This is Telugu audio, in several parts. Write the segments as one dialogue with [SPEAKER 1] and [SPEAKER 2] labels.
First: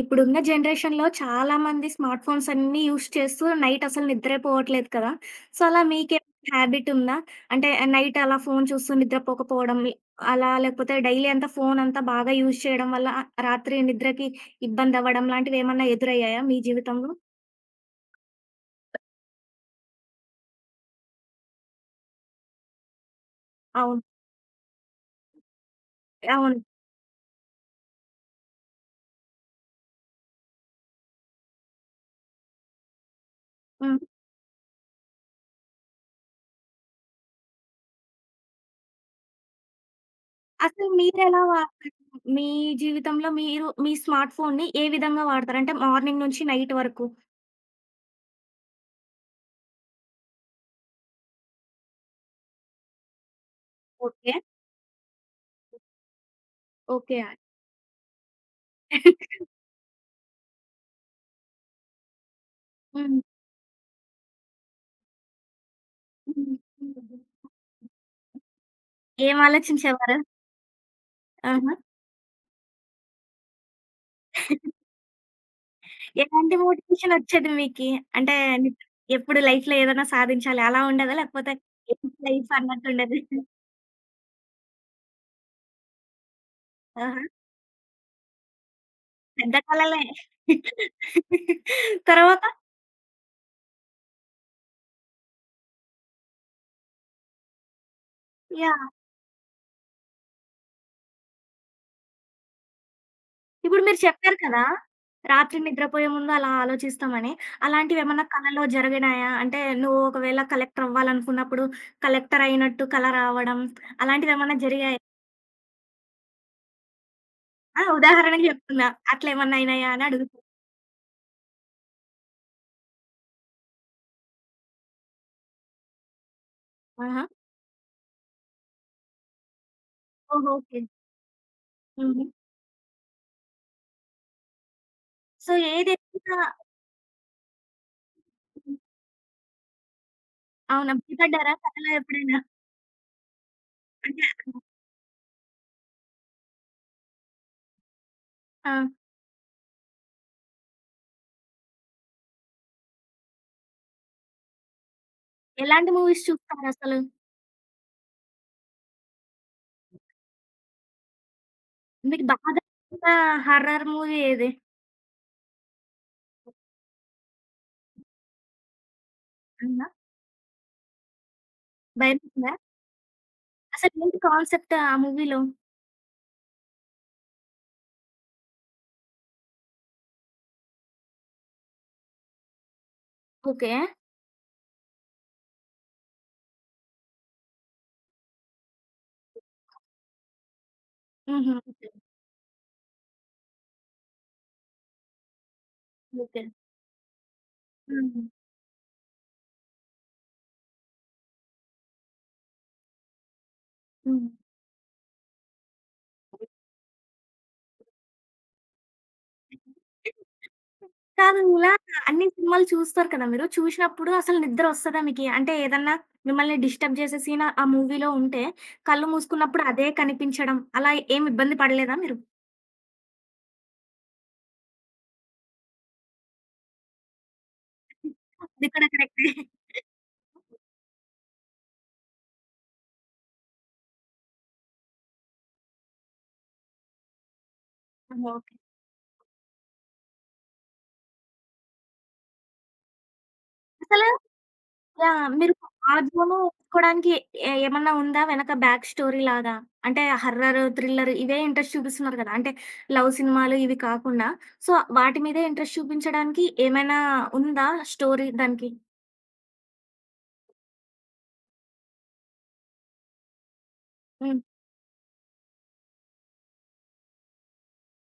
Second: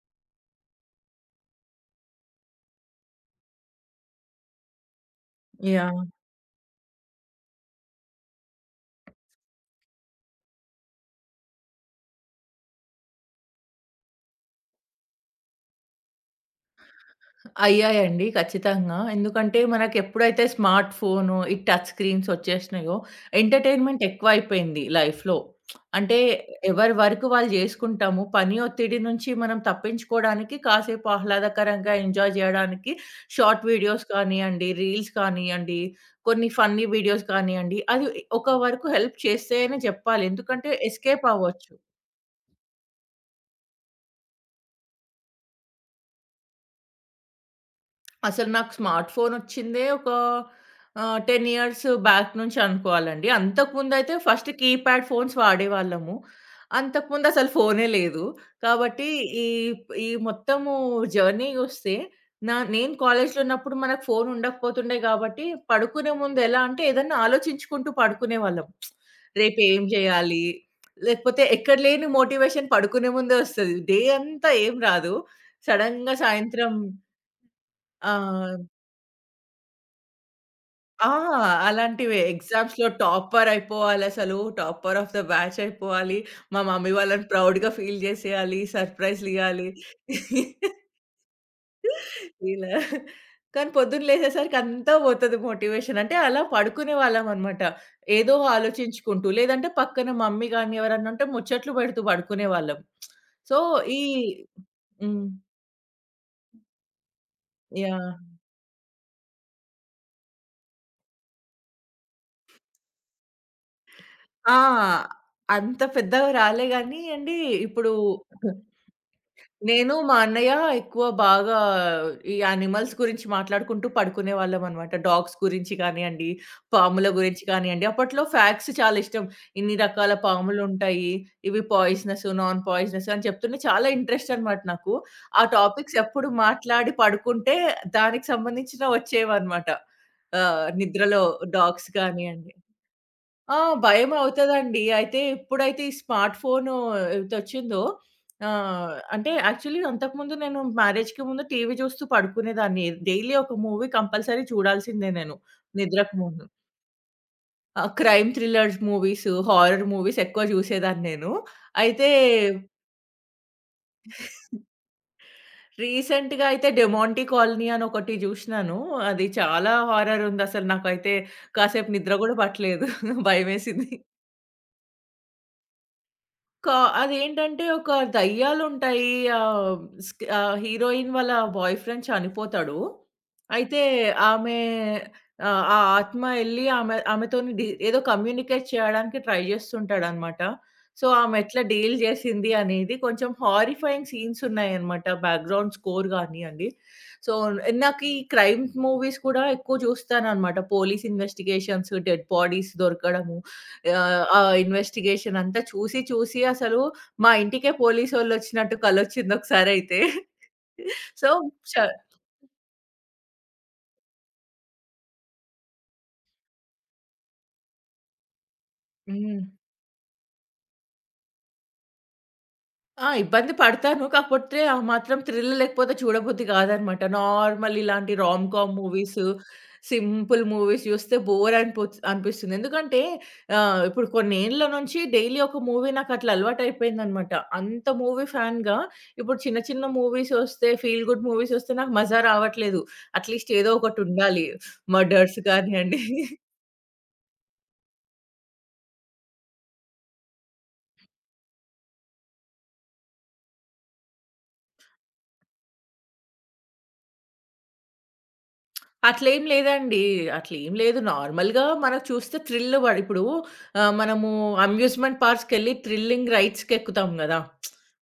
[SPEAKER 1] ఇప్పుడున్న జనరేషన్‌లో చాలామంది స్మార్ట్ ఫోన్స్ అన్నీ యూజ్ చేస్తూ నైట్ అసలు నిద్రే పోవట్లేదు కదా! సో, అలా
[SPEAKER 2] యాహ్!
[SPEAKER 1] మీకేమైనా హ్యాబిట్ ఉందా? అంటే నైట్ అలా ఫోను చూస్తూ నిద్రపోకపోవడం అలా లేకపోతే డైలీ అంతా ఫోనంతా బాగా యూజ్ చేయడం వల్ల రాత్రి నిద్రకి ఇబ్బందవ్వడం లాంటివేమన్నా ఎదురయ్యాయా మీ జీవితంలో?
[SPEAKER 2] అయ్యాయండి ఖచ్చితంగా. ఎందుకంటే మనకెప్పుడైతే స్మార్ట్ ఫోను, ఈ టచ్ స్క్రీన్స్ ఒచ్చేసినాయో
[SPEAKER 1] అవును.
[SPEAKER 2] ఎంటర్‌టైన్‌మెంట్ ఎక్కువైపోయింది లైఫ్‌లో. అంటే
[SPEAKER 1] అవును.
[SPEAKER 2] ఎవరి వరకు వాళ్ళు జేసుకుంటాము. పని ఒత్తిడి నుంచి మనం తప్పించుకోవడానికి కాసేపు ఆహ్లాదకరంగా ఎంజాయ్ జేయడానికి షార్ట్
[SPEAKER 1] హ్మ్.
[SPEAKER 2] వీడియోస్ కానియ్యండి, రీల్స్ కానియ్యండి, కొన్ని ఫన్నీ వీడియోస్ కానియ్యండి, అది ఒక వరకు హెల్ప్ చేస్తే అనే జెప్పాలి. ఎందుకంటే
[SPEAKER 1] అసలు
[SPEAKER 2] ఎస్కేప్
[SPEAKER 1] మీరెలా
[SPEAKER 2] అవ్వచ్చు.
[SPEAKER 1] వాడతారు? మీ జీవితంలో మీరు మీ స్మార్ట్ ఫోన్‌ని ఏ విధంగా వాడతారు? అంటే మార్నింగ్ నుంచి నైట్ వరకు.
[SPEAKER 2] అసలు నాకు స్మార్ట్ ఫోనొచ్చిందే ఒక 10 ఇయర్స్ బ్యాక్ నుంచి అనుకోవాలండి. అంతకుముందయితే
[SPEAKER 1] ఓకే.
[SPEAKER 2] ఫస్ట్ కీప్యాడ్ ఫోన్స్ వాడేవాళ్ళము.
[SPEAKER 1] ఓకే.
[SPEAKER 2] అంతకుముందసలు ఫోనే లేదు. కాబట్టి ఈ ఈ మొత్తము జర్నీ జూస్తే నేను
[SPEAKER 1] హ్మ్.
[SPEAKER 2] కాలేజ్‌లో ఉన్నప్పుడు మనకు ఫోన్ ఉండకపోతుండే గాబట్టి, పడుకునే ముందు
[SPEAKER 1] హ్మ్.
[SPEAKER 2] ఎలా అంటే
[SPEAKER 1] హ్మ్.
[SPEAKER 2] ఏదన్నా ఆలోచించుకుంటూ పడుకునేవాళ్ళం.
[SPEAKER 1] ఏం
[SPEAKER 2] రేపేం
[SPEAKER 1] ఆలోచించేవారు?
[SPEAKER 2] జేయాలి? లేకపోతే
[SPEAKER 1] ఆహా!
[SPEAKER 2] ఎక్కడ లేని మోటివేషన్ పడుకునే ముందే ఒస్తది. డే అంతా ఏం రాదు. సడెన్‌గా
[SPEAKER 1] ఎలాంటి
[SPEAKER 2] సాయంత్రం
[SPEAKER 1] మోటివేషన్ ఒచ్చేది మీకి?
[SPEAKER 2] ఆ!
[SPEAKER 1] అంటే ఎప్పుడు లైఫ్‌లో ఏదైనా సాధించాలి అలా
[SPEAKER 2] ఆ!
[SPEAKER 1] ఉండేదా? లేకపోతే ఏంటి
[SPEAKER 2] అలాంటివే.
[SPEAKER 1] లైఫ్
[SPEAKER 2] ఎగ్జామ్స్‌లో
[SPEAKER 1] అన్నట్టు ఉండేదా?
[SPEAKER 2] టాపర్ అయిపోవాలసలు. టాపర్ ఆఫ్ ద బ్యాచ్ అయిపోవాలి. మా మమ్మీ
[SPEAKER 1] ఆహా!
[SPEAKER 2] వాళ్ళని ప్రౌడ్‌గా ఫీల్ చేసేయాలి.
[SPEAKER 1] పెద్ద
[SPEAKER 2] సర్‌ప్రైజ్‌లియ్యాలి.
[SPEAKER 1] కలలే. తర్వాత
[SPEAKER 2] ఇలా. కానీ పొద్దున్న లేసేసరికి అంతా పోతది మోటివేషన్. అంటే అలా పడుకునేవాళ్ళమనమాట. ఏదో
[SPEAKER 1] యాహ్!
[SPEAKER 2] ఆలోచించుకుంటూ. లేదంటే పక్కన మమ్మీ గాని ఎవరన్నా ఉంటే ముచ్చట్లు పెడుతూ పడుకునేవాళ్ళం. సో,
[SPEAKER 1] ఇప్పుడు మీరు
[SPEAKER 2] ఈ
[SPEAKER 1] చెప్పారు కదా!
[SPEAKER 2] హ్మ్.
[SPEAKER 1] రాత్రి నిద్రపోయే ముందు అలా ఆలోచిస్తామని.
[SPEAKER 2] యాహ్!
[SPEAKER 1] అలాంటివేమన్నా కలలో జరిగినాయా? అంటే నువ్వు ఒకవేళ కలెక్టర్ అవ్వాలనుకున్నప్పుడు కలెక్టర్ అయినట్టు కల రావడం
[SPEAKER 2] ఆ!
[SPEAKER 1] అలాంటివేమన్నా జరిగాయా?
[SPEAKER 2] అంత పెద్దగా రాలే గానీ అండి
[SPEAKER 1] ఆ!
[SPEAKER 2] ఇప్పుడు
[SPEAKER 1] ఉదాహరణకి చెప్తున్నా. అట్లేమన్నా అయినాయా
[SPEAKER 2] నేను,
[SPEAKER 1] అని
[SPEAKER 2] మా
[SPEAKER 1] అడుగుతున్నా.
[SPEAKER 2] అన్నయ్య ఎక్కువ బాగా ఈ యానిమల్స్ గురించి మాట్లాడుకుంటూ పడుకునేవాళ్ళమనమాట. డాగ్స్ గురించి కానియండి, పాముల
[SPEAKER 1] ఆహా!
[SPEAKER 2] గురించి కానియండి. అప్పట్లో ఫ్యాక్ట్స్ చాలా ఇష్టం. ఇన్ని రకాల
[SPEAKER 1] ఓహో! ఓకే.
[SPEAKER 2] పాములుంటాయి, ఇవి
[SPEAKER 1] హ్మ్.
[SPEAKER 2] పాయిజనస్, నాన్ పాయిజనస్ అని చెప్తుంటే చాలా ఇంట్రెస్ట్ అనమాట నాకు. ఆ
[SPEAKER 1] సో
[SPEAKER 2] టాపిక్స్ ఎప్పుడు
[SPEAKER 1] ఏదెక్కువగా
[SPEAKER 2] మాట్లాడి పడుకుంటే దానికి
[SPEAKER 1] హ్మ్.
[SPEAKER 2] సంబంధించిన వచ్చేవన్నమాట.
[SPEAKER 1] అవునా?
[SPEAKER 2] నిద్రలో
[SPEAKER 1] భయపడ్డారా కథలో
[SPEAKER 2] డాగ్స్
[SPEAKER 1] ఎప్పుడైనా?
[SPEAKER 2] కానియండి. ఆ!
[SPEAKER 1] అంటే
[SPEAKER 2] భయమవుతదండి. అయితే ఎప్పుడైతే ఈ స్మార్ట్ ఫోను ఇదొచ్చిందో
[SPEAKER 1] ఆ!
[SPEAKER 2] ఆహ్, అంటే యాక్చువల్లీ అంతకుముందు నేను మ్యారేజ్‌కి ముందు టీవీ చూస్తూ పడుకునేదాన్ని. డైలీ ఒక మూవీ కంపల్సరీ చూడాల్సిందే నేను
[SPEAKER 1] ఎలాంటి
[SPEAKER 2] నిద్రకు
[SPEAKER 1] మూవీస్
[SPEAKER 2] ముందు.
[SPEAKER 1] చూస్తారసలు?
[SPEAKER 2] ఆ! Crime thrillers movies, horror movies ఎక్కువ చూసేదాన్ని నేను. అయితే
[SPEAKER 1] మీకు బాగా నచ్చిన హారర్ మూవీ ఏది?
[SPEAKER 2] రీసెంట్‌గా అయితే 'డెమాంటీ కాలనీ' అని ఒకటి చూసినాను. అది చాలా
[SPEAKER 1] అవునా?
[SPEAKER 2] హారర్ ఉంది. అసలు నాకైతే కాసేపు నిద్ర కూడా
[SPEAKER 1] భయమేసిందా?
[SPEAKER 2] పట్టలేదు. భయమేసింది.
[SPEAKER 1] అసలేంటి కాన్సెప్ట్ ఆ మూవీలో?
[SPEAKER 2] కా అదేంటంటే ఒక దయ్యాలుంటాయి. ఆహ్, హీరోయిన్ వాళ్ళ బాయ్ ఫ్రెండ్ చనిపోతాడు.
[SPEAKER 1] ఓకే.
[SPEAKER 2] అయితే ఆమె ఆ ఆత్మ ఎళ్లి ఆమెతోని ఏదో కమ్యూనికేట్ చేయడానికి ట్రై జేస్తుంటాడనమాట. సో, ఆమె
[SPEAKER 1] హుహు.
[SPEAKER 2] ఎట్లా
[SPEAKER 1] ఓకే.
[SPEAKER 2] డీల్ జేసింది అనేది కొంచెం హారిఫయింగ్ సీన్స్ ఉన్నాయనమాట. Background score
[SPEAKER 1] okay.
[SPEAKER 2] గానియండి. సో, నాకు ఈ
[SPEAKER 1] హ్మ్.
[SPEAKER 2] క్రైమ్ మూవీస్ కూడా ఎక్కువ జూస్తాననమాట. పోలీస్ ఇన్వెస్టిగేషన్స్, డెడ్ బాడీస్ దొరకడము.
[SPEAKER 1] హ్మ్.
[SPEAKER 2] ఆ ఇన్వెస్టిగేషన్ అంతా చూసి అసలు మా ఇంటికే పోలీసోళ్ళొచ్చినట్టు కలొచ్చిందొకసారయితే. సో,
[SPEAKER 1] కాదు ఇలా
[SPEAKER 2] చ
[SPEAKER 1] అన్ని సినిమాలు చూస్తారు కదా మీరు. చూసినప్పుడు అసలు నిద్ర ఒస్తదా మీకి? అంటే ఏదన్నా మిమ్మల్ని డిస్టర్బ్ చేసే సీన్ ఆ మూవీలో ఉంటే, కళ్ళు
[SPEAKER 2] హ్మ్.
[SPEAKER 1] మూసుకున్నప్పుడు అదే కనిపించడం అలా ఏమి ఇబ్బంది పడలేదా మీరు?
[SPEAKER 2] ఆ! ఇబ్బంది పడతాను. కాకపోతే ఆ మాత్రం థ్రిల్ లేకపోతే చూడబుద్ధి కాదనమాట. నార్మల్ ఇలాంటి రామ్
[SPEAKER 1] అది
[SPEAKER 2] కామ్
[SPEAKER 1] కూడా
[SPEAKER 2] మూవీస్,
[SPEAKER 1] కరెక్టే.
[SPEAKER 2] సింపుల్ మూవీస్ చూస్తే బోర్ అనిపిస్తుంది. ఎందుకంటే ఇప్పుడు కొన్నేండ్ల నుంచి డైలీ ఒక మూవీ నాకట్లా అలవాటయిపోయిందనమాట. అంత మూవీ
[SPEAKER 1] ఓకే.
[SPEAKER 2] ఫ్యాన్‌గా ఇప్పుడు చిన్న చిన్న మూవీస్ వస్తే, ఫీల్ గుడ్ మూవీస్ వస్తే నాకు మజా రావట్లేదు. అట్‌లీస్ట్ ఏదో
[SPEAKER 1] అసలు
[SPEAKER 2] ఒకటుండాలి.
[SPEAKER 1] యాహ్!
[SPEAKER 2] మర్డర్స్
[SPEAKER 1] మీరు
[SPEAKER 2] కానియండి.
[SPEAKER 1] ఆల్బమ్ తీసుకోవడానికి ఏ ఏమన్నా ఉందా వెనక బ్యాక్ స్టోరీ లాగా? అంటే హర్రర్, థ్రిల్లర్ ఇవే ఇంట్రెస్ట్ చూపిస్తున్నారు కదా! అంటే లవ్ సినిమాలు ఇవి కాకుండా సో, వాటి మీదే ఇంట్రెస్ట్ చూపించడానికి ఏమైనా ఉందా స్టోరీ దానికి?
[SPEAKER 2] అట్లేం లేదండి. అట్లేం లేదు. నార్మల్‌గా మనం చూస్తే థ్రిల్ పడి ఇప్పుడు మనము
[SPEAKER 1] హ్మ్.
[SPEAKER 2] అమ్యూజ్‌మెంట్ పార్క్స్‌కెళ్ళి థ్రిల్లింగ్ రైడ్స్‌కెక్కుతాం గదా!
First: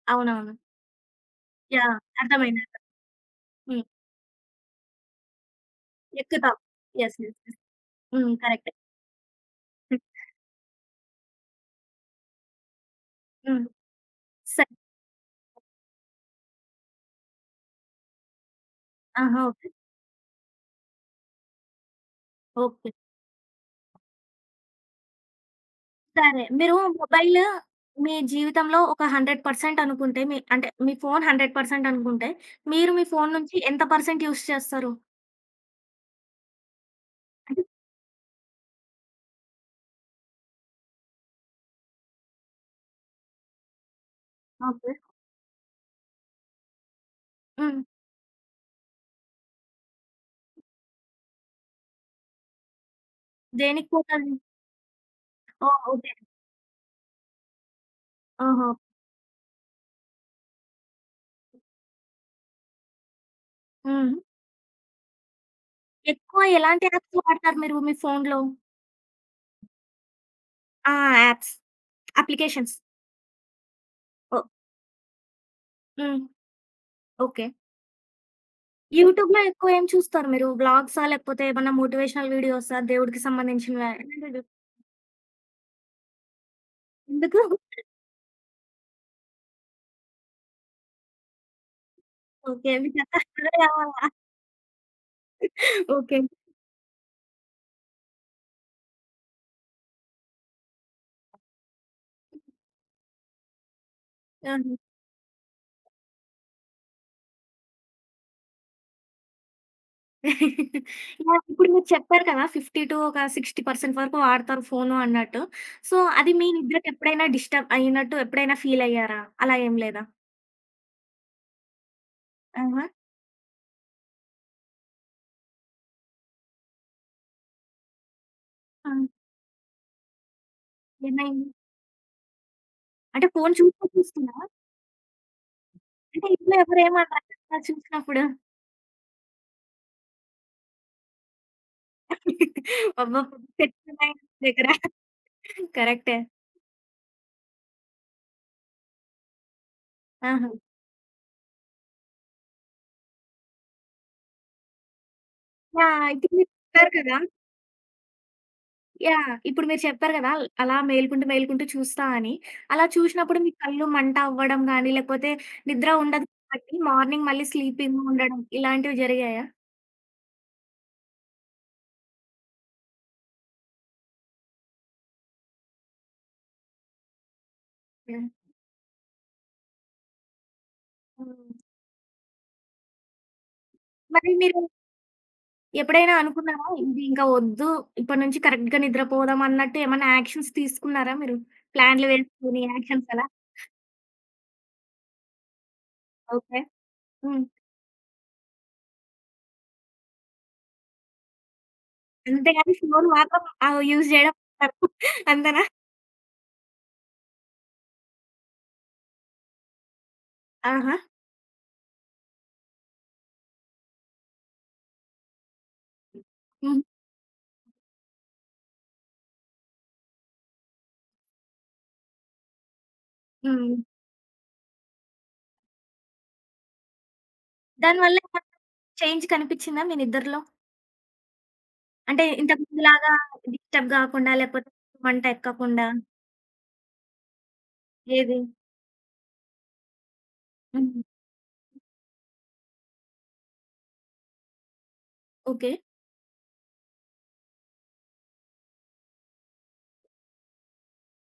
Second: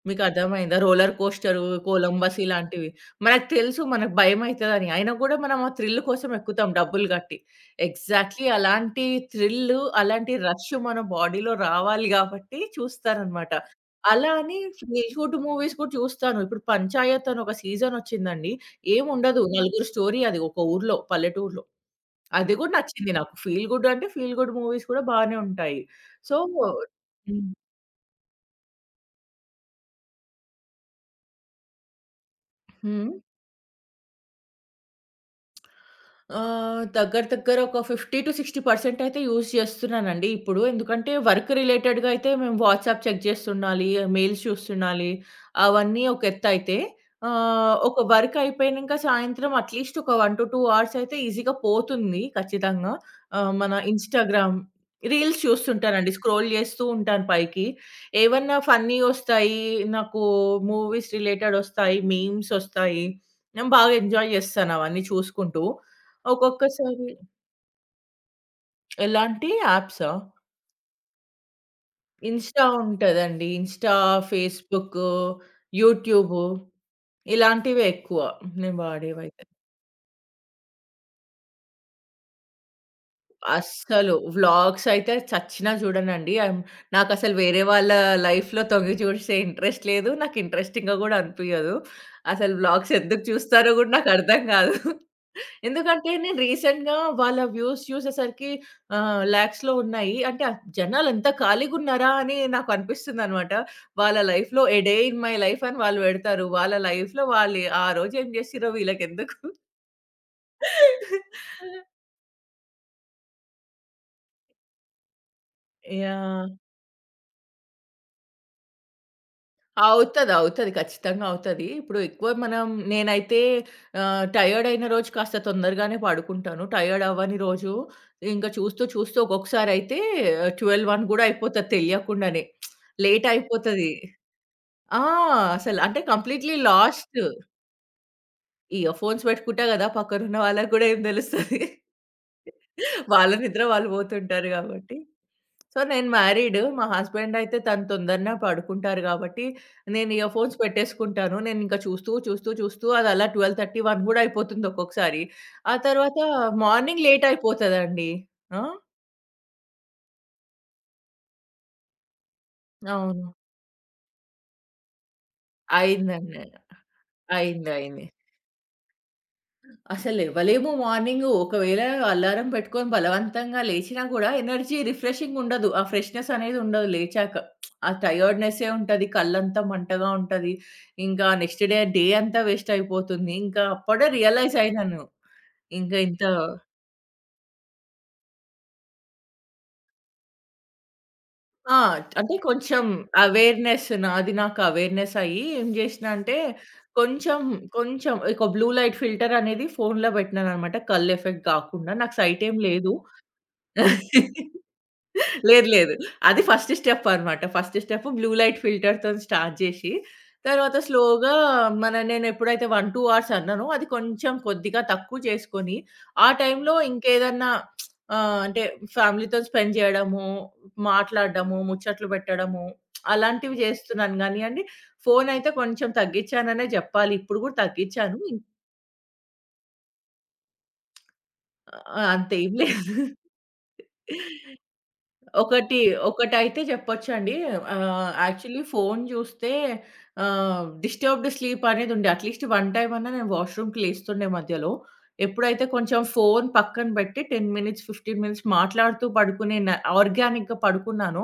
[SPEAKER 2] మీకు
[SPEAKER 1] అవునవును.
[SPEAKER 2] అర్థమైందా? Roller coaster,
[SPEAKER 1] yeah!
[SPEAKER 2] కొలంబస్
[SPEAKER 1] అర్థమైంది. అర్థం
[SPEAKER 2] ఇలాంటివి. మనకు తెలుసు
[SPEAKER 1] హ్మ్.
[SPEAKER 2] మనకు భయమైతదని. అయినా గూడా మనం ఆ థ్రిల్ కోసం
[SPEAKER 1] ఎక్కుతాం.
[SPEAKER 2] ఎక్కుతాం డబ్బులు
[SPEAKER 1] యెస్. యెస్.
[SPEAKER 2] గట్టి.
[SPEAKER 1] యెస్. హ్మ్.
[SPEAKER 2] ఎగ్జాక్ట్‌లీ
[SPEAKER 1] కరెక్టే.
[SPEAKER 2] అలాంటి థ్రిల్, అలాంటి రష్ మన బాడీలో రావాలి గాబట్టి చూస్తారనమాట.
[SPEAKER 1] హ్మ్.
[SPEAKER 2] అలా అని
[SPEAKER 1] సరే.
[SPEAKER 2] ఫీల్ గుడ్ మూవీస్ గూడా చూస్తాను. ఇప్పుడు 'పంచాయత్' అని ఒక సీజనొచ్చిందండి.
[SPEAKER 1] ఆహా!
[SPEAKER 2] ఏముండదు.
[SPEAKER 1] ఓకే.
[SPEAKER 2] నలుగురు స్టోరీ అది ఒక ఊర్లో, పల్లెటూరులో. అది గూడా
[SPEAKER 1] ఓకే.
[SPEAKER 2] నచ్చింది నాకు. ఫీల్ గుడ్ అంటే, ఫీల్ గుడ్ మూవీస్ కూడా బానే ఉంటాయి. సో
[SPEAKER 1] సరే. మీరు మొబైల్
[SPEAKER 2] హ్మ్.
[SPEAKER 1] మీ జీవితంలో ఒక 100% అనుకుంటే మీ అంటే మీ ఫోను 100% అనుకుంటే, మీరు మీ
[SPEAKER 2] హ్మ్.
[SPEAKER 1] ఫోను నుంచి ఎంత పర్సెంట్ యూజ్ చేస్తారు?
[SPEAKER 2] ఆహ్, దగ్గర దగ్గర
[SPEAKER 1] అంటే
[SPEAKER 2] ఒక 50-60% అయితే యూజ్ చేస్తున్నానండి ఇప్పుడు. ఎందుకంటే వర్క్ రిలేటెడ్‌గా అయితే మేము వాట్సాప్ చెక్ చేస్తుండాలి, మెయిల్స్
[SPEAKER 1] ఓకే.
[SPEAKER 2] చూస్తుండాలి, అవన్నీ ఒక ఎత్తయితే.
[SPEAKER 1] హ్మ్.
[SPEAKER 2] ఒక వర్క్ అయిపోయినంక సాయంత్రం అట్‌లీస్ట్ ఒక 1-2 అవర్స్ అయితే ఈజీగా పోతుంది ఖచ్చితంగా. మన
[SPEAKER 1] దేనికి పోతది?
[SPEAKER 2] ఇన్‌స్టాగ్రామ్ రీల్స్
[SPEAKER 1] ఓహ్! ఓకే.
[SPEAKER 2] చూస్తుంటానండి. స్క్రోల్ చేస్తూ ఉంటాను పైకి. ఏవన్నా
[SPEAKER 1] ఓహో!
[SPEAKER 2] ఫన్నీవొస్తాయి, నాకు మూవీస్ రిలేటెడొస్తాయి, మీమ్సొస్తాయి. నేను బాగా
[SPEAKER 1] హ్మ్.
[SPEAKER 2] ఎంజాయ్ చేస్తాను అవన్నీ చూసుకుంటూ.
[SPEAKER 1] ఎక్కువ ఎలాంటి
[SPEAKER 2] ఒక్కొక్కసారి
[SPEAKER 1] యాప్స్ వాడతారు మీరు మీ ఫోనులో?
[SPEAKER 2] ఎలాంటి యాప్సా?
[SPEAKER 1] ఆ! యాప్స్.
[SPEAKER 2] Insta
[SPEAKER 1] applications.
[SPEAKER 2] ఉంటదండి. ఇన్‌స్టా,
[SPEAKER 1] ఓహ్!
[SPEAKER 2] ఫేస్‌బుక్,
[SPEAKER 1] హ్మ్.
[SPEAKER 2] YouTube
[SPEAKER 1] okay.
[SPEAKER 2] ఇలాంటివే ఎక్కువ నేను
[SPEAKER 1] యూట్యూబ్‌లో
[SPEAKER 2] వాడేవైతే.
[SPEAKER 1] ఎక్కువ ఏం చూస్తారు మీరు? వ్లాగ్సా? లేకపోతే ఏమన్నా మోటివేషనల్ వీడియోసా? దేవుడికి సంబంధించినవా?
[SPEAKER 2] అస్సలు వ్లాగ్స్ అయితే చచ్చినా చూడనండి. నాకసలు
[SPEAKER 1] ఎందుకు?
[SPEAKER 2] వేరే వాళ్ళ లైఫ్‌లో తొంగి చూసే ఇంట్రెస్ట్ లేదు. నాకు ఇంట్రెస్టింగ్‌గా గూడా అనిపియదు. అసలు
[SPEAKER 1] ఓకే.
[SPEAKER 2] వ్లాగ్స్
[SPEAKER 1] మీకంత
[SPEAKER 2] ఎందుకు
[SPEAKER 1] అదే
[SPEAKER 2] చూస్తారో గూడా
[SPEAKER 1] కావాలా?
[SPEAKER 2] నాకర్థం గాదు. ఎందుకంటే
[SPEAKER 1] ఓకే.
[SPEAKER 2] నేను రీసెంట్‌గా వాళ్ళ వ్యూస్ చూసేసరికి లాక్స్‌లో ఉన్నాయి. అంటే ఆ జనాలు ఎంత ఖాళీగున్నారా అని నాకు అనిపిస్తుందనమాట. వాళ్ళ లైఫ్‌లో
[SPEAKER 1] ఆహా!
[SPEAKER 2] A day in my life అని వాళ్ళు పెడతారు. వాళ్ళ లైఫ్‌లో వాళ్ళు ఆ రోజు ఏం చేసిర్రో వీళ్ళకెందుకు?
[SPEAKER 1] యాహ్! ఇప్పుడు మీరు చెప్పారు కదా! 50 టు ఒక 60% వరకు వాడతారు ఫోను అన్నట్టు. సో, అది మీ
[SPEAKER 2] యాహ్!
[SPEAKER 1] నిద్రకెప్పుడైనా డిస్టర్బ్ అయినట్టు ఎప్పుడైనా ఫీల్ అయ్యారా? అలా ఏం లేదా?
[SPEAKER 2] అవుతది. ఖచ్చితంగా అవుతది. ఇప్పుడు ఎక్కువ మనం
[SPEAKER 1] ఆహా!
[SPEAKER 2] నేనైతే టైర్డ్ అయిన రోజు కాస్త తొందరగానే పడుకుంటాను. టైర్డ్ అవ్వని రోజు ఇంక చూస్తూ,
[SPEAKER 1] ఆ!
[SPEAKER 2] చూస్తూ ఒక్కొక్కసారయితే 12, 1 గూడా
[SPEAKER 1] ఏమైంది?
[SPEAKER 2] అయిపోతది తెలియకుండానే.
[SPEAKER 1] అంటే
[SPEAKER 2] లేట్
[SPEAKER 1] ఫోను చూస్తూ
[SPEAKER 2] అయిపోతది.
[SPEAKER 1] చూస్తున్నారా?
[SPEAKER 2] ఆ! అసలు అంటే
[SPEAKER 1] అంటే ఇంట్లో
[SPEAKER 2] కంప్లీట్‌లీ
[SPEAKER 1] ఎవరేమనరా
[SPEAKER 2] లాస్ట్.
[SPEAKER 1] అలా చూసినప్పుడు?
[SPEAKER 2] ఇయర్ ఫోన్స్ పెట్టుకుంటా గదా! పక్కనున్న వాళ్ళకి గూడా ఏం తెలుస్తది.
[SPEAKER 1] అబ్బా!
[SPEAKER 2] వాళ్ళ నిద్ర వాళ్ళు పోతుంటారు
[SPEAKER 1] దగ్గర
[SPEAKER 2] గాబట్టి. సో, నేను
[SPEAKER 1] కరెక్టే.
[SPEAKER 2] మ్యారీడ్. మా హస్బెండ్ అయితే తను తొందరనే పడుకుంటారు గాబట్టి, నేను ఇయర్
[SPEAKER 1] ఆహా!
[SPEAKER 2] ఫోన్స్ పెట్టేసుకుంటాను. నేనింకా చూస్తూ అది అలా 12:30, 1 గూడా అయిపోతుంది ఒక్కొక్కసారి. ఆ
[SPEAKER 1] యాహ్!
[SPEAKER 2] తర్వాత
[SPEAKER 1] అయితే మీరు చెప్పారు
[SPEAKER 2] మార్నింగ్
[SPEAKER 1] కదా!
[SPEAKER 2] లేట్ అయిపోతదండి. ఆ!
[SPEAKER 1] యాహ్! ఇప్పుడు మీరు చెప్పారు గదా! అలా మేలుకుంటూ, మేలుకుంటూ చూస్తా అని. అలా
[SPEAKER 2] అవును.
[SPEAKER 1] చూసినప్పుడు మీ కళ్ళు మంట అవ్వడం గానీ, లేకపోతే నిద్ర ఉండదు
[SPEAKER 2] అయిందండి.
[SPEAKER 1] కాబట్టి మార్నింగ్ మళ్ళీ
[SPEAKER 2] అయింది.
[SPEAKER 1] స్లీపింగ్
[SPEAKER 2] అయింది.
[SPEAKER 1] ఉండడం ఇలాంటివి జరిగాయా?
[SPEAKER 2] అసలెవ్వలేము మార్నింగు. ఒకవేళ అలారం పెట్టుకొని బలవంతంగా లేచినా గూడా ఎనర్జీ రిఫ్రెషింగుండదు. ఆ ఫ్రెష్‌నెస్ అనేదుండదు లేచాక. ఆ
[SPEAKER 1] హ్మ్.
[SPEAKER 2] టయర్డ్‌నెస్సే ఉంటది. కళ్ళంతా మంటగా ఉంటది. ఇంకా
[SPEAKER 1] హ్మ్.
[SPEAKER 2] నెక్స్ట్ డే, డే అంతా వేస్ట్ అయిపోతుంది. ఇంకా అప్పుడే
[SPEAKER 1] మరి
[SPEAKER 2] రియలైజ్
[SPEAKER 1] మీరు
[SPEAKER 2] అయినాను. ఇంకా
[SPEAKER 1] ఎప్పుడైనా
[SPEAKER 2] ఇంత
[SPEAKER 1] అనుకున్నారా? ఇది ఇంకా వద్దు. ఇప్పటి నుంచి కరెక్ట్‌గా నిద్రపోదాం అన్నట్టు ఏమన్నా యాక్షన్స్ తీసుకున్నారా మీరు?
[SPEAKER 2] ఆ!
[SPEAKER 1] ప్లాన్‌లు
[SPEAKER 2] అంటే
[SPEAKER 1] వేసుకొని
[SPEAKER 2] కొంచెం
[SPEAKER 1] యాక్షన్స్ అలా?
[SPEAKER 2] అవేర్‌నెస్ నాది నాకు అవేర్‌నెస్ అయ్యి ఏం జేసినా అంటే
[SPEAKER 1] ఓకే.
[SPEAKER 2] కొంచెం,
[SPEAKER 1] హ్మ్.
[SPEAKER 2] కొంచెం ఒక బ్లూ లైట్ ఫిల్టర్ అనేది ఫోన్‌లో బెట్టినాననమాట. కళ్ళు ఎఫెక్ట్ గాకుండా. నాకు సైట్ ఏం
[SPEAKER 1] అంతేగాని
[SPEAKER 2] లేదు.
[SPEAKER 1] ఫోను మాత్రం యూజ్ చేయడం అంతేనా?
[SPEAKER 2] లేదు. అది ఫస్ట్ స్టెప్ అనమాట. ఫస్ట్ స్టెప్ బ్లూ లైట్ ఫిల్టర్‌తోని స్టార్ట్ జేషి, తర్వాత
[SPEAKER 1] ఆహా!
[SPEAKER 2] స్లోగా నేనెప్పుడైతే 1, 2 అవర్స్ అన్నానో అది కొంచెం కొద్దిగా తక్కువ చేసుకొని, ఆ టైంలో
[SPEAKER 1] హ్మ్.
[SPEAKER 2] ఇంకేదన్నా అంటే ఫ్యామిలీతో స్పెండ్ జేయడము, మాట్లాడడము, ముచ్చట్లు పెట్టడము అలాంటివి
[SPEAKER 1] హ్మ్.
[SPEAKER 2] జేస్తున్నాను గానీయండి. ఫోనయితే కొంచెం తగ్గించాననే జెప్పాలి. ఇప్పుడు గూడా
[SPEAKER 1] దానివల్ల
[SPEAKER 2] తగ్గించాను.
[SPEAKER 1] ఏమన్నా చేంజ్ కనిపిచ్చిందా మీ నిద్దరలో? అంటే
[SPEAKER 2] అంతేం లేదు.
[SPEAKER 1] ఇంతకుముందులాగా డిస్టర్బ్ గాకుండా లేకపోతే మంట
[SPEAKER 2] ఒకటి
[SPEAKER 1] ఎక్కకుండా
[SPEAKER 2] ఒకటైతే చెప్పొచ్చండి.
[SPEAKER 1] ఏది?
[SPEAKER 2] యాక్చువల్లీ ఫోను జూస్తే
[SPEAKER 1] హ్మ్.
[SPEAKER 2] డిస్టర్బ్‌డ్ స్లీప్ అనేది ఉండే. అట్‌లీస్ట్ వన్ టైమ్ అన్నా నేను వాష్‌రూమ్‌కి లేస్తుండే మధ్యలో. ఎప్పుడైతే
[SPEAKER 1] ఓకే.
[SPEAKER 2] కొంచెం ఫోను పక్కన బెట్టి 10 మినిట్స్, 15 మినిట్స్ మాట్లాడుతూ పడుకునే ఆర్గానిక్‌గా పడుకున్నానో,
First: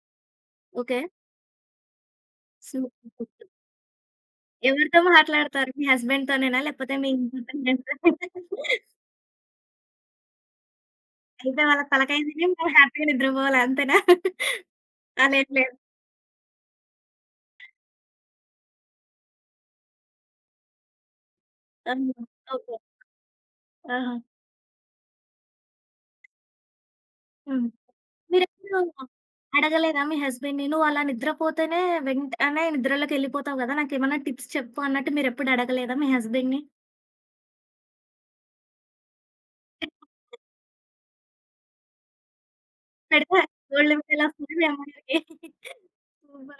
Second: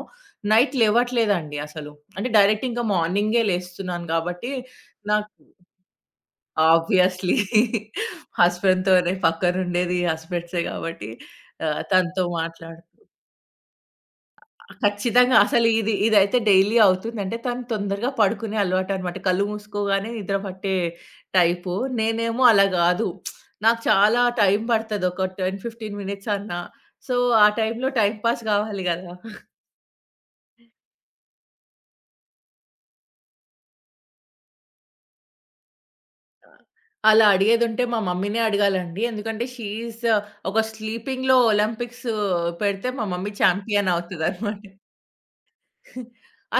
[SPEAKER 2] నైట్
[SPEAKER 1] ఓకే.
[SPEAKER 2] లేవట్లేదండి అసలు. అంటే డైరెక్ట్ ఇంకా
[SPEAKER 1] సూపర్.
[SPEAKER 2] మార్నింగే
[SPEAKER 1] సూపర్.
[SPEAKER 2] లేస్తున్నాను గాబట్టి,
[SPEAKER 1] ఎవరితో
[SPEAKER 2] నాకు
[SPEAKER 1] మాట్లాడతారు? మీ హస్బెండ్‌తోనేనా? లేకపోతే మీ
[SPEAKER 2] ఆబ్వియస్‌లీ
[SPEAKER 1] ఇంట్లో
[SPEAKER 2] హస్బెండ్‌తోనే పక్కనుండేది హస్బెండ్సే గాబట్టి
[SPEAKER 1] అయితే వాళ్ళ తలకాయ
[SPEAKER 2] తనతో
[SPEAKER 1] తిని మీరు
[SPEAKER 2] మాట్లాడుతూ
[SPEAKER 1] హ్యాపీగా నిద్రపోవాలి అంతేనా? ఆ!
[SPEAKER 2] ఖచ్చితంగా.
[SPEAKER 1] లేదు
[SPEAKER 2] అసలు
[SPEAKER 1] లేదు.
[SPEAKER 2] ఇదైతే డైలీ అవుతుందంటే తను తొందరగా పడుకునే అలవాటనమాట. కళ్ళు మూసుకోగానే నిద్ర పట్టే టైపు.
[SPEAKER 1] ఆహా!
[SPEAKER 2] నేనేమో అలా
[SPEAKER 1] ఓకే.
[SPEAKER 2] గాదు. నాకు
[SPEAKER 1] ఆహా!
[SPEAKER 2] చాలా టైం పడతది. ఒక 10, 15 మినిట్స్ అన్నా. సో, ఆ
[SPEAKER 1] హ్మ్.
[SPEAKER 2] టైంలో టైమ్ పాస్
[SPEAKER 1] మీరెప్పుడు
[SPEAKER 2] గావాలి గదా!
[SPEAKER 1] అడగలేదా మీ హస్బెండ్‌ని? నువ్వలా నిద్రపోతేనే వెంటనే నిద్రలోకెళ్ళిపోతావు గదా! నాకేమన్నా టిప్స్ చెప్పు అన్నట్టు మీరెప్పుడు అడగలేదా మీ హస్బెండ్‌ని?
[SPEAKER 2] అలా అడిగేదుంటే మా మమ్మీనే అడగాలండి. ఎందుకంటే షీ ఈస్ ఒక స్లీపింగ్‌లో ఒలింపిక్స్ పెడితే మా మమ్మీ
[SPEAKER 1] పెడితే
[SPEAKER 2] చాంపియన్
[SPEAKER 1] గోల్డ్ మెడలొస్తది
[SPEAKER 2] అవుతదనమాట.
[SPEAKER 1] మీ అమ్మగారికి.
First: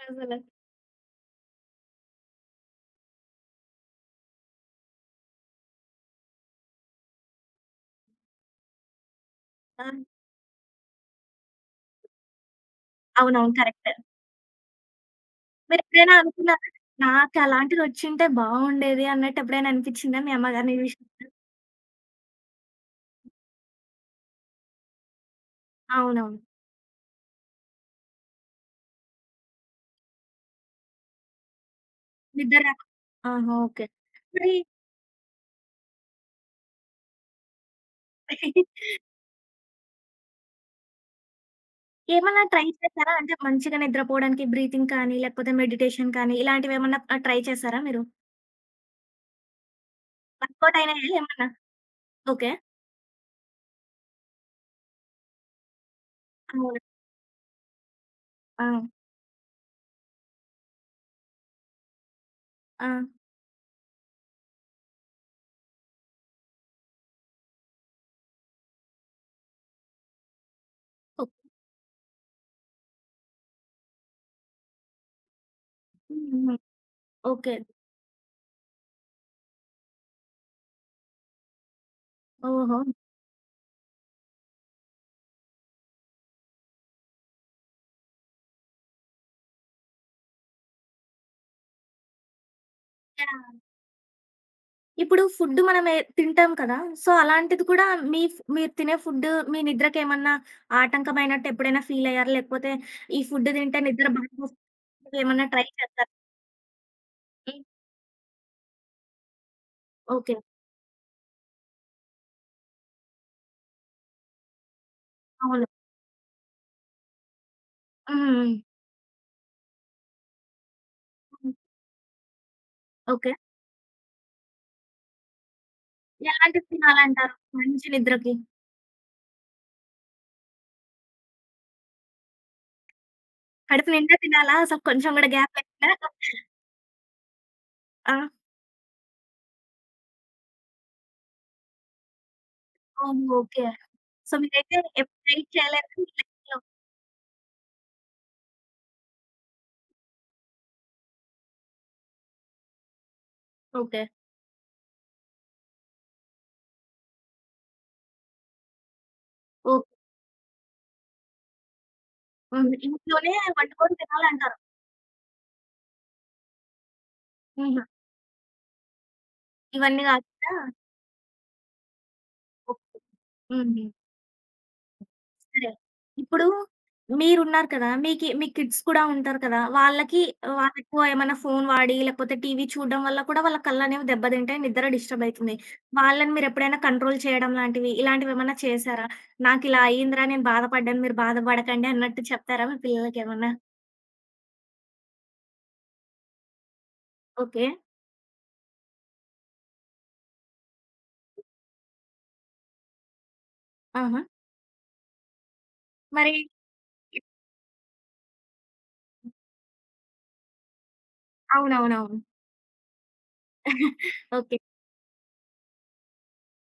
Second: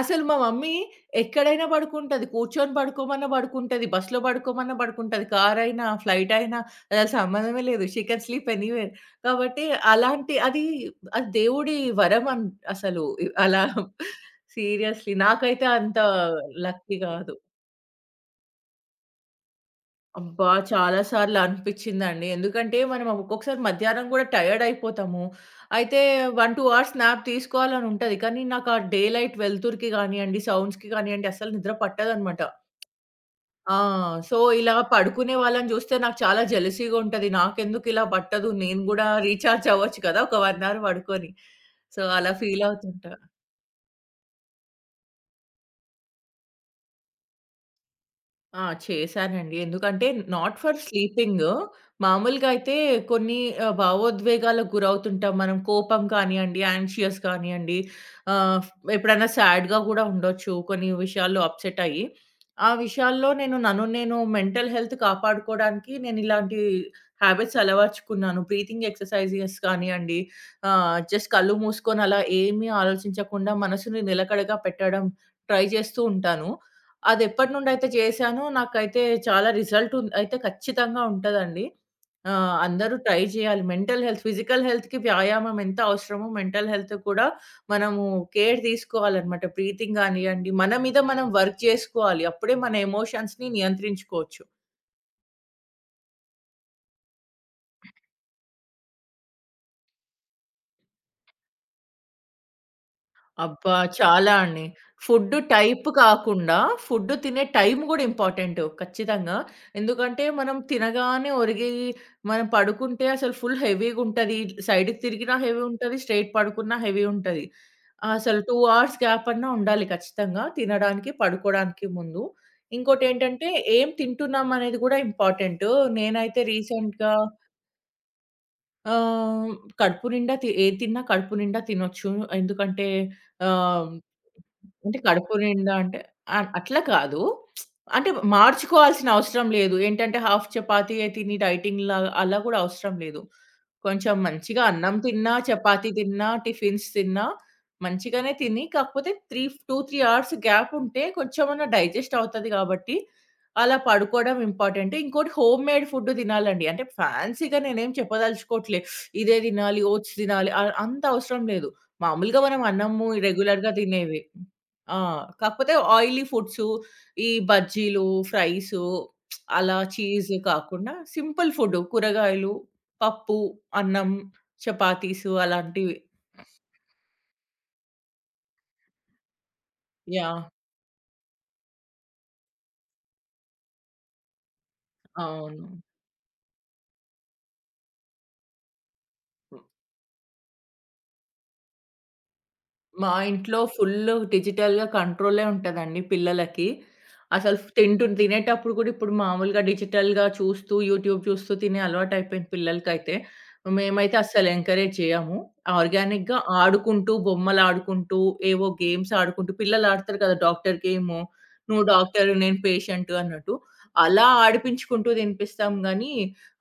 [SPEAKER 2] అసలు మా మమ్మీ ఎక్కడైనా పడుకుంటది. కూర్చొని పడుకోమన్నా పడుకుంటది. బస్‌లో పడుకోమన్నా పడుకుంటది. కారైనా, ఫ్లైట్ అయినా అసలు సంబంధమే లేదు. She can sleep anywhere. కాబట్టి
[SPEAKER 1] ఆ!
[SPEAKER 2] అలాంటి అది అది దేవుడి వరం అసలు.
[SPEAKER 1] అవునవును.
[SPEAKER 2] అలా
[SPEAKER 1] కరెక్టే.
[SPEAKER 2] సీరియస్‌లీ. నాకైతే అంత
[SPEAKER 1] మీరెప్పుడైనా అనుకున్నారా?
[SPEAKER 2] లక్కీ కాదు.
[SPEAKER 1] నాకలాంటిదొచ్చింటే బావుండేది అన్నట్టెప్పుడైనా అనిపిచ్చిందా మీ
[SPEAKER 2] అబ్బా!
[SPEAKER 1] అమ్మగారిని
[SPEAKER 2] చాలా
[SPEAKER 1] చూసినప్పుడు?
[SPEAKER 2] సార్లు అనిపిచ్చిందండి. ఎందుకంటే మనం ఒక్కొక్కసారి మధ్యాహ్నం గూడా టైర్డ్ అయిపోతాము. అయితే
[SPEAKER 1] అవునవును.
[SPEAKER 2] 1, 2 అవర్స్ న్యాప్ తీసుకోవాలని ఉంటది. కానీ నాకు ఆ డే లైట్ వెలుతురుకి గానియండి, సౌండ్స్‌కి గానియండి అస్సలు నిద్ర పట్టదనమాట.
[SPEAKER 1] నిద్ర రాక ఆహా!
[SPEAKER 2] ఆ!
[SPEAKER 1] ఓకే.
[SPEAKER 2] సో, ఇలా పడుకునే వాళ్ళని జూస్తే నాకు చాలా జెలసీగా ఉంటది. నాకెందుకు ఇలా పట్టదు?
[SPEAKER 1] మరి
[SPEAKER 2] నేను గూడా రీచార్జ్ అవ్వచ్చు కదా! ఒక 1 అవర్ పడుకొని. సో, అలా
[SPEAKER 1] ఏమన్నా ట్రై
[SPEAKER 2] ఫీల్
[SPEAKER 1] చేసారా?
[SPEAKER 2] అవుతుంటా.
[SPEAKER 1] అంటే మంచిగా నిద్రపోవడానికి బ్రీతింగ్ కానీ, లేకపోతే మెడిటేషన్ కానీ ఇలాంటివేమన్నా ట్రై చేసారా మీరు?
[SPEAKER 2] ఆ! చేశానండి. ఎందుకంటే నాట్
[SPEAKER 1] వర్కౌట్
[SPEAKER 2] ఫర్
[SPEAKER 1] అయినాయా
[SPEAKER 2] స్లీపింగ్.
[SPEAKER 1] ఏమన్నా?
[SPEAKER 2] మామూలుగా
[SPEAKER 1] ఓకే.
[SPEAKER 2] అయితే కొన్ని భావోద్వేగాలకు గురవుతుంటాం మనం. కోపం కానియండి,
[SPEAKER 1] అవును.
[SPEAKER 2] యాంగ్షియస్ కానియండి, ఆహ్,
[SPEAKER 1] ఆ!
[SPEAKER 2] ఎప్పుడైనా సాడ్‌గా కూడా ఉండొచ్చు కొన్ని విషయాల్లో అప్‌సెట్ అయ్యి. ఆ
[SPEAKER 1] ఆ!
[SPEAKER 2] విషయాల్లో నన్ను నేను మెంటల్ హెల్త్ కాపాడుకోవడానికి నేను ఇలాంటి హాబిట్స్ అలవర్చుకున్నాను. బ్రీతింగ్ ఎక్సర్‌సైజెస్ కానియండి,
[SPEAKER 1] ఓ
[SPEAKER 2] జస్ట్ కళ్ళు మూసుకొని అలా ఏమీ ఆలోచించకుండా మనసుని నిలకడగా పెట్టడం ట్రై చేస్తూ ఉంటాను.
[SPEAKER 1] హుహు. ఓకే.
[SPEAKER 2] అదెప్పటినుండైతే చేశానో నాకైతే చాలా రిజల్ట్ అయితే ఖచ్చితంగా ఉంటదండి.
[SPEAKER 1] ఓహో!
[SPEAKER 2] అందరూ ట్రై చేయాలి. మెంటల్ హెల్త్, ఫిజికల్ హెల్త్‌కి వ్యాయామం ఎంత అవసరమో మెంటల్ హెల్త్ కూడా మనము కేర్ తీసుకోవాలనమాట. బ్రీతింగ్ గానియ్యండి, మన మీద మనం వర్క్ చేసుకోవాలి. అప్పుడే మన
[SPEAKER 1] యాహ్!
[SPEAKER 2] ఎమోషన్స్‌ని నియంత్రించుకోవచ్చు.
[SPEAKER 1] ఇప్పుడు ఫుడ్ మనం ఎ తింటాం కదా! సో, అలాంటిది కూడా మీ ఫ్ మీరు తినే ఫుడ్ మీ నిద్రకేమన్నా ఆటంకమైనట్టు ఎప్పుడైనా ఫీల్ అయ్యారా? లేకపోతే ఈ ఫుడ్
[SPEAKER 2] అబ్బా!
[SPEAKER 1] తింటే నిద్ర బాగా
[SPEAKER 2] చాలా అండి.
[SPEAKER 1] వస్తుంది
[SPEAKER 2] ఫుడ్డు
[SPEAKER 1] ఏమన్నా ట్రై
[SPEAKER 2] టైప్
[SPEAKER 1] చేసారా?
[SPEAKER 2] కాకుండా, ఫుడ్డు తినే
[SPEAKER 1] హ్మ్.
[SPEAKER 2] టైం గూడా ఇంపార్టెంటు ఖచ్చితంగా. ఎందుకంటే,
[SPEAKER 1] ఓకే.
[SPEAKER 2] మనం తినగానే ఒరిగి, మనం పడుకుంటే అసలు ఫుల్ హెవీగుంటది. సైడ్‌కి తిరిగినా హెవీ
[SPEAKER 1] అవును.
[SPEAKER 2] ఉంటది, స్ట్రెయిట్ పడుకున్నా హెవీ ఉంటది.
[SPEAKER 1] హ్మ్.
[SPEAKER 2] అసలు
[SPEAKER 1] హ్మ్.
[SPEAKER 2] 2 అవర్స్ గ్యాప్ అన్నా ఉండాలి ఖచ్చితంగా. తినడానికి,
[SPEAKER 1] హ్మ్.
[SPEAKER 2] పడుకోడానికి ముందు.
[SPEAKER 1] ఓకే.
[SPEAKER 2] ఇంకోటేంటంటే, ఏం తింటున్నాం అనేది గూడా ఇంపార్టెంటు. నేనైతే
[SPEAKER 1] ఎలాంటివి
[SPEAKER 2] రీసెంట్‌గా
[SPEAKER 1] తినాలంటారు మంచి నిద్రకి?
[SPEAKER 2] ఆహ్, కడుపు నిండా ఏది తిన్నా కడుపు నిండా తినొచ్చు. ఎందుకంటే ఆహ్
[SPEAKER 1] కడుపు నిండా తినాలా? అసలు
[SPEAKER 2] అంటే
[SPEAKER 1] కొంచెం గూడా
[SPEAKER 2] కడుపు
[SPEAKER 1] గ్యాప్
[SPEAKER 2] నిండా
[SPEAKER 1] లేకుండా
[SPEAKER 2] అంటే అట్లా కాదు. అంటే
[SPEAKER 1] ఆ!
[SPEAKER 2] మార్చుకోవాల్సిన అవసరం లేదు. ఏంటంటే హాఫ్ చపాతీయే తిని డైటింగ్‌లాగా అలా కూడా అవసరం లేదు.
[SPEAKER 1] అవును. ఓకే.
[SPEAKER 2] కొంచెం
[SPEAKER 1] సో,
[SPEAKER 2] మంచిగా
[SPEAKER 1] మీరైతే
[SPEAKER 2] అన్నం
[SPEAKER 1] ఎప్పుడు
[SPEAKER 2] తిన్నా,
[SPEAKER 1] డైట్
[SPEAKER 2] చపాతీ
[SPEAKER 1] చేయలేదు. మీ
[SPEAKER 2] తిన్నా,
[SPEAKER 1] లైఫ్‌లో
[SPEAKER 2] టిఫిన్స్ తిన్నా మంచిగానే తిని, కాకపోతే 2, 3 అవర్స్ గ్యాప్ ఉంటే కొంచెమన్నా డైజెస్ట్ అవుతది కాబట్టి, అలా
[SPEAKER 1] ఓకే.
[SPEAKER 2] పడుకోవడం ఇంపార్టెంట్. ఇంకోటి హోమ్‌మేడ్ ఫుడ్ తినాలండి. అంటే ఫ్యాన్సీగా నేనేం చెప్పదలుచుకోవట్లే. ఇదే తినాలి,
[SPEAKER 1] ఓకే.
[SPEAKER 2] ఓట్స్ తినాలి అంత అవసరం లేదు. మామూలుగా మనం
[SPEAKER 1] హ్మ్.
[SPEAKER 2] అన్నము
[SPEAKER 1] ఇంట్లోనే
[SPEAKER 2] రెగ్యులర్‌గా
[SPEAKER 1] వండుకొని
[SPEAKER 2] తినేవి.
[SPEAKER 1] తినాలంటారు.
[SPEAKER 2] ఆ! కాకపోతే ఆయిలీ ఫుడ్సు, ఈ
[SPEAKER 1] హుహు.
[SPEAKER 2] బజ్జీలు, ఫ్రైసు అలా
[SPEAKER 1] ఇవన్నీ
[SPEAKER 2] చీజ్
[SPEAKER 1] గాకుండా
[SPEAKER 2] కాకుండా సింపుల్ ఫుడ్ కూరగాయలు
[SPEAKER 1] ఓకే.
[SPEAKER 2] పప్పు,
[SPEAKER 1] హ్మ్.
[SPEAKER 2] అన్నం, చపాతీసు
[SPEAKER 1] సరే.
[SPEAKER 2] అలాంటివి.
[SPEAKER 1] ఇప్పుడు మీరున్నారు కదా! మీకి మీ కిడ్స్ కూడా ఉంటారు కదా! వాళ్ళకి
[SPEAKER 2] యాహ్!
[SPEAKER 1] వాళ్ళెక్కువ ఏమన్నా ఫోను వాడి, లేకపోతే టీవీ చూడడం వల్ల కూడా వాళ్ళ కళ్ళనేవి దెబ్బతింటాయి. నిద్ర డిస్టర్బ్ అయితుంది.
[SPEAKER 2] అవును.
[SPEAKER 1] వాళ్ళని మీరెప్పుడైనా కంట్రోల్ చేయడం లాంటివి, ఇలాంటివేమన్నా చేశారా? నాకిలా అయిందిరా! నేను బాధపడ్డాను. మీరు బాధపడకండి అన్నట్టు చెప్తారా మీ
[SPEAKER 2] మా
[SPEAKER 1] పిల్లలకేమన్నా?
[SPEAKER 2] ఇంట్లో ఫుల్లు డిజిటల్‌గా కంట్రోలే ఉంటదండి పిల్లలకి. అసలు
[SPEAKER 1] ఓకే.
[SPEAKER 2] తినేటప్పుడు కూడా ఇప్పుడు మామూలుగా డిజిటల్‌గా చూస్తూ, యూట్యూబ్ చూస్తూ తినే అలవాటయిపోయింది పిల్లలకైతే. మేమైతే
[SPEAKER 1] ఆహా!
[SPEAKER 2] అస్సలు ఎంకరేజ్ చేయము. ఆర్గానిక్‌గా
[SPEAKER 1] మరి
[SPEAKER 2] ఆడుకుంటూ, బొమ్మలాడుకుంటూ, ఏవో గేమ్స్ ఆడుకుంటూ పిల్లలు ఆడతారు కదా! Doctor game. నువ్వు
[SPEAKER 1] అవునవునవును.
[SPEAKER 2] డాక్టర్, నేను పేషెంట్ అన్నట్టు. అలా
[SPEAKER 1] ఓకే.
[SPEAKER 2] ఆడిపించుకుంటూ తినిపిస్తాం గానీ,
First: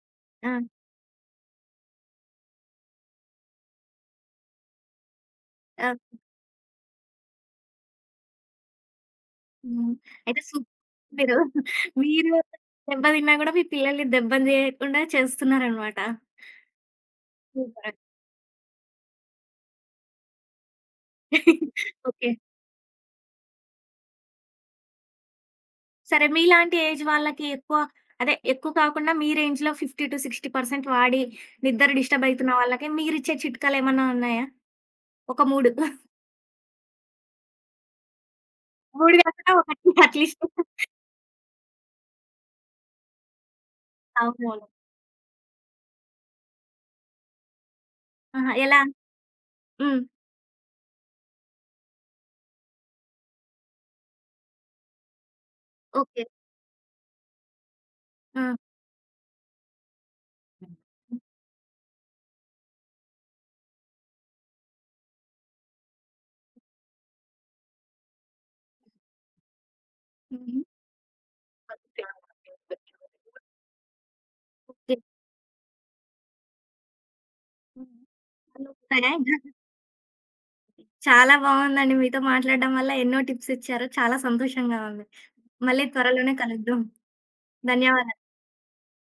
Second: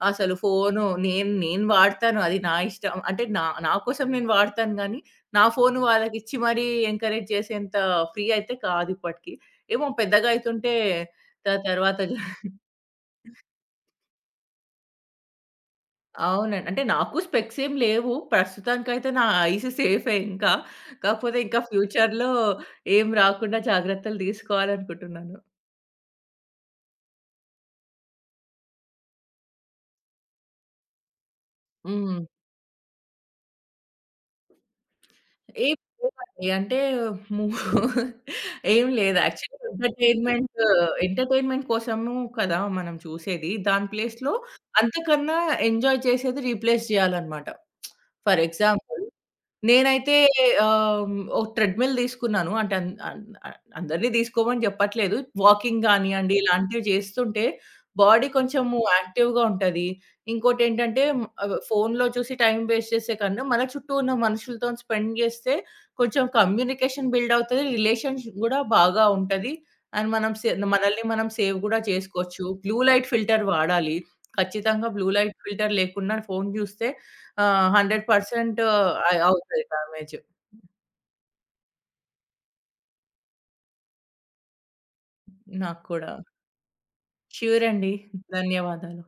[SPEAKER 2] అసలు
[SPEAKER 1] ఆ!
[SPEAKER 2] ఫోను నేను నేను వాడతాను అది నా ఇష్టం. అంటే నా నా కోసం నేను వాడతాను గానీ, నా ఫోను
[SPEAKER 1] ఆ!
[SPEAKER 2] వాళ్ళకిచ్చి మరీ ఎంకరేజ్ చేసేంత ఫ్రీ అయితే కాదు ఇప్పటికి. ఏమో
[SPEAKER 1] హ్మ్.
[SPEAKER 2] పెద్దగా
[SPEAKER 1] అయితే సు
[SPEAKER 2] అయితుంటే
[SPEAKER 1] మీరు
[SPEAKER 2] త తర్వాత జ-
[SPEAKER 1] మీరు దెబ్బతిన్నా గూడా మీ పిల్లల్ని దెబ్బలు తియ్యకుండా చేస్తున్నారనమాట.
[SPEAKER 2] అవునండి. అంటే నాకు స్పెక్స్ ఏం
[SPEAKER 1] సూపర్.
[SPEAKER 2] లేవు. ప్రస్తుతానికైతే నా ఐస్ సేఫే ఇంకా. కాకపోతే ఇంకా
[SPEAKER 1] ఓకే.
[SPEAKER 2] ఫ్యూచర్‌లో ఏం రాకుండా జాగ్రత్తలు తీసుకోవాలనుకుంటున్నాను.
[SPEAKER 1] సరే మీలాంటి ఏజ్ వాళ్ళకి ఎక్కువ అదే ఎక్కువ కాకుండా మీ రేంజ్‌లో 50-60% వాడి నిద్ర
[SPEAKER 2] హ్మ్.
[SPEAKER 1] డిస్టర్బ్ అయితున్న వాళ్ళకి మీరిచ్చే చిట్కాలేమన్నా ఉన్నాయా? ఒక 3.
[SPEAKER 2] ఏం లేవండి. అంటే మూ ఏం
[SPEAKER 1] 3
[SPEAKER 2] లేదు.
[SPEAKER 1] కాకుండా
[SPEAKER 2] యాక్చువల్‌గా
[SPEAKER 1] ఒకటి అట్‌లీస్ట్.
[SPEAKER 2] ఎంటర్‌టైన్‌మెంట్ కోసము కదా! మనం చూసేది. దాని ప్లేస్‌లో
[SPEAKER 1] అవునవును.
[SPEAKER 2] అంతకన్నా ఎంజాయ్ చేసేది రీప్లేస్ చేయాలన్నమాట. ఫర్
[SPEAKER 1] ఆహా! ఎలా?
[SPEAKER 2] ఎగ్జాంపుల్
[SPEAKER 1] హ్మ్.
[SPEAKER 2] నేనైతే ఆహ్, ఒక ట్రెడ్‌మిల్ తీసుకున్నాను. అంటే అన్ అన్ అ అందరిని తీసుకోమని చెప్పట్లేదు. Walking
[SPEAKER 1] okay.
[SPEAKER 2] గానియండి, ఇలాంటివి చేస్తుంటే బాడీ
[SPEAKER 1] ఆ!
[SPEAKER 2] కొంచెము యాక్టివ్‌గా ఉంటది. ఇంకోటేంటంటే ఫోన్‌లో చూసి టైమ్ వేస్ట్ చేసే కన్నా, మన చుట్టూ ఉన్న మనుషులతోని స్పెండ్ చేస్తే కొంచెం కమ్యూనికేషన్ బిల్డ్ అవుతది. రిలేషన్‌షిప్ గూడా బాగా ఉంటది. అండ్ మనం సే
[SPEAKER 1] హుహు.
[SPEAKER 2] మనల్ని మనం సేవ్ గూడా చేసుకోవచ్చు. బ్లూ లైట్ ఫిల్టర్ వాడాలి. ఖచ్చితంగా
[SPEAKER 1] ఓకే.
[SPEAKER 2] బ్లూ లైట్ ఫిల్టర్ లేకుండా ఫోను చూస్తే ఆ! 100%
[SPEAKER 1] ఉంటాయా ఇంకా?
[SPEAKER 2] అవుతది డామేజ్
[SPEAKER 1] చాలా బావుందండి. మీతో మాట్లాడడం వల్ల ఎన్నో టిప్స్ ఇచ్చారు. చాలా సంతోషంగా ఉంది.
[SPEAKER 2] నాకు
[SPEAKER 1] మళ్ళీ
[SPEAKER 2] కూడా.
[SPEAKER 1] త్వరలోనే కలుద్దాం.
[SPEAKER 2] ష్యూర్ అండి.
[SPEAKER 1] ధన్యవాదాలు.
[SPEAKER 2] ధన్యవాదాలు.